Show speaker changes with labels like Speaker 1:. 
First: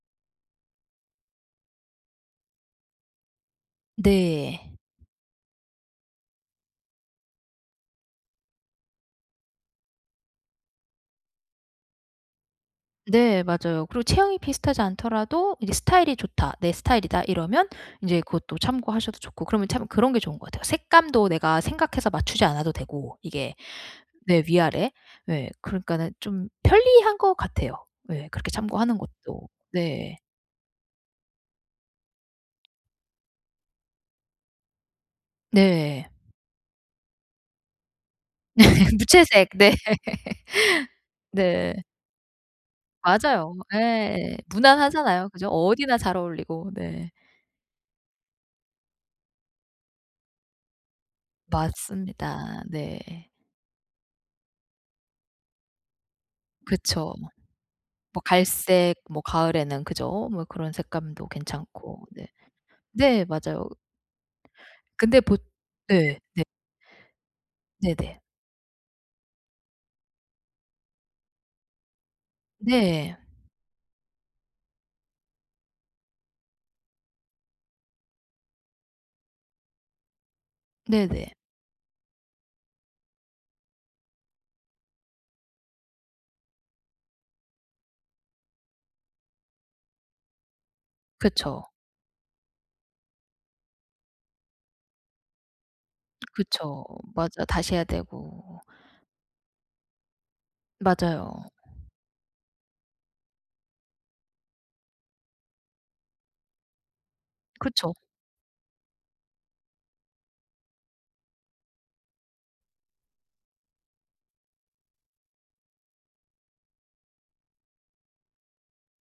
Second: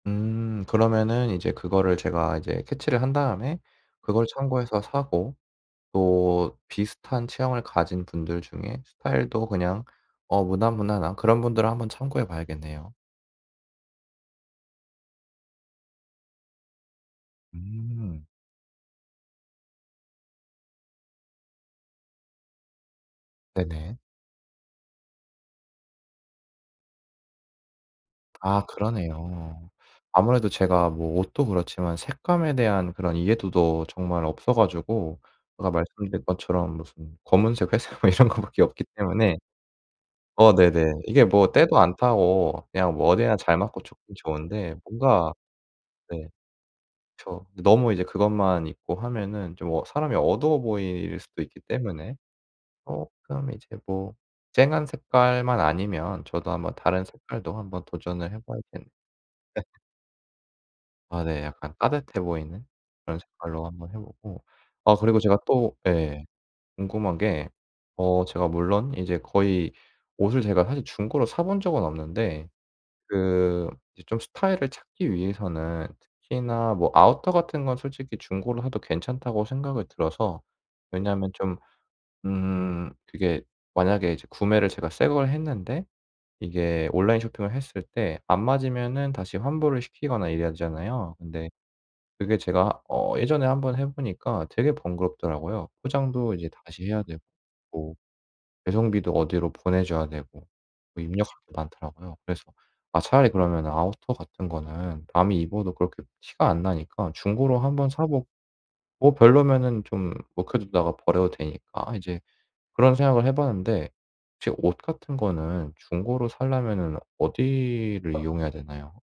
Speaker 1: 음 그러면은 이제 그거를 제가 이제 캐치를 한 다음에 그걸
Speaker 2: 네
Speaker 1: 참고해서 사고 또 비슷한 체형을 가진 분들 중에 스타일도 그냥 어 무난무난한 그런 분들은 한번 참고해 봐야겠네요.
Speaker 2: 네 맞아요. 그리고 체형이 비슷하지 않더라도 '이제 스타일이 좋다. 내 스타일이다.' 이러면 이제
Speaker 1: 음.
Speaker 2: 그것도 참고하셔도 좋고 그러면 참 그런 게 좋은 것 같아요. 색감도 내가 생각해서 맞추지 않아도 되고 이게.
Speaker 1: 네네.
Speaker 2: 네 위아래. 네. 그러니까는 좀 편리한 것 같아요. 예. 그렇게
Speaker 1: 아
Speaker 2: 참고하는 것도.
Speaker 1: 그러네요.
Speaker 2: 네.
Speaker 1: 아무래도 제가 뭐 옷도 그렇지만 색감에 대한 그런 이해도도 정말 없어 가지고 제가
Speaker 2: 네.
Speaker 1: 말씀드린 것처럼 무슨 검은색 회색 뭐 이런 것 밖에 없기 때문에
Speaker 2: 무채색. 네.
Speaker 1: 어 네네. 이게 뭐 때도
Speaker 2: 네.
Speaker 1: 안 타고 그냥 뭐 어디나
Speaker 2: 맞아요.
Speaker 1: 잘 맞고 좋긴
Speaker 2: 예.
Speaker 1: 좋은데
Speaker 2: 무난하잖아요.
Speaker 1: 뭔가
Speaker 2: 그죠? 어디나 잘
Speaker 1: 네.
Speaker 2: 어울리고. 네.
Speaker 1: 그렇죠. 너무 이제 그것만 입고 하면은 좀 어 사람이 어두워 보일 수도 있기 때문에
Speaker 2: 맞습니다. 네.
Speaker 1: 어 그 다음에 이제 뭐 쨍한 색깔만 아니면 저도 한번 다른
Speaker 2: 그쵸.
Speaker 1: 색깔도 한번
Speaker 2: 뭐
Speaker 1: 도전을 해봐야겠네요.
Speaker 2: 갈색 뭐 가을에는 그죠? 뭐 그런
Speaker 1: 아
Speaker 2: 색감도
Speaker 1: 네. 약간
Speaker 2: 괜찮고.
Speaker 1: 따뜻해
Speaker 2: 네.
Speaker 1: 보이는 그런
Speaker 2: 네
Speaker 1: 색깔로
Speaker 2: 맞아요.
Speaker 1: 한번 해보고. 아 그리고
Speaker 2: 근데
Speaker 1: 제가
Speaker 2: 보
Speaker 1: 또
Speaker 2: 네.
Speaker 1: 예
Speaker 2: 네.
Speaker 1: 궁금한 게
Speaker 2: 네네.
Speaker 1: 어 제가 물론 인제 거의 옷을 제가 사실 중고로 사 본 적은 없는데
Speaker 2: 네.
Speaker 1: 그 이제 좀 스타일을 찾기 위해서는 특히나 뭐 아우터 같은 건 솔직히 중고로 사도 괜찮다고 생각이 들어서. 왜냐면
Speaker 2: 네네.
Speaker 1: 좀 음 그게 만약에 이제 구매를 제가 새 걸 했는데 이게 온라인 쇼핑을 했을 때 안 맞으면은 다시 환불을 시키거나 이래야 되잖아요. 근데
Speaker 2: 그쵸.
Speaker 1: 그게 제가 어 예전에 한번 해보니까 되게 번거롭더라고요. 포장도 이제 다시
Speaker 2: 그쵸.
Speaker 1: 해야 되고.
Speaker 2: 맞아 다시 해야
Speaker 1: 뭐
Speaker 2: 되고.
Speaker 1: 배송비도 어디로 보내줘야 되고 뭐 입력할
Speaker 2: 맞아요.
Speaker 1: 게 많더라고요. 그래서 아 차라리 그러면 아우터 같은 거는 남이 입어도 그렇게 티가 안 나니까 중고로 한번
Speaker 2: 그쵸.
Speaker 1: 사보고 뭐 별로면은 좀 묵혀두다가 버려도 되니까 이제 그런 생각을 해봤는데. 혹시 옷 같은 거는 중고로 사려면은 어디를 이용해야 되나요?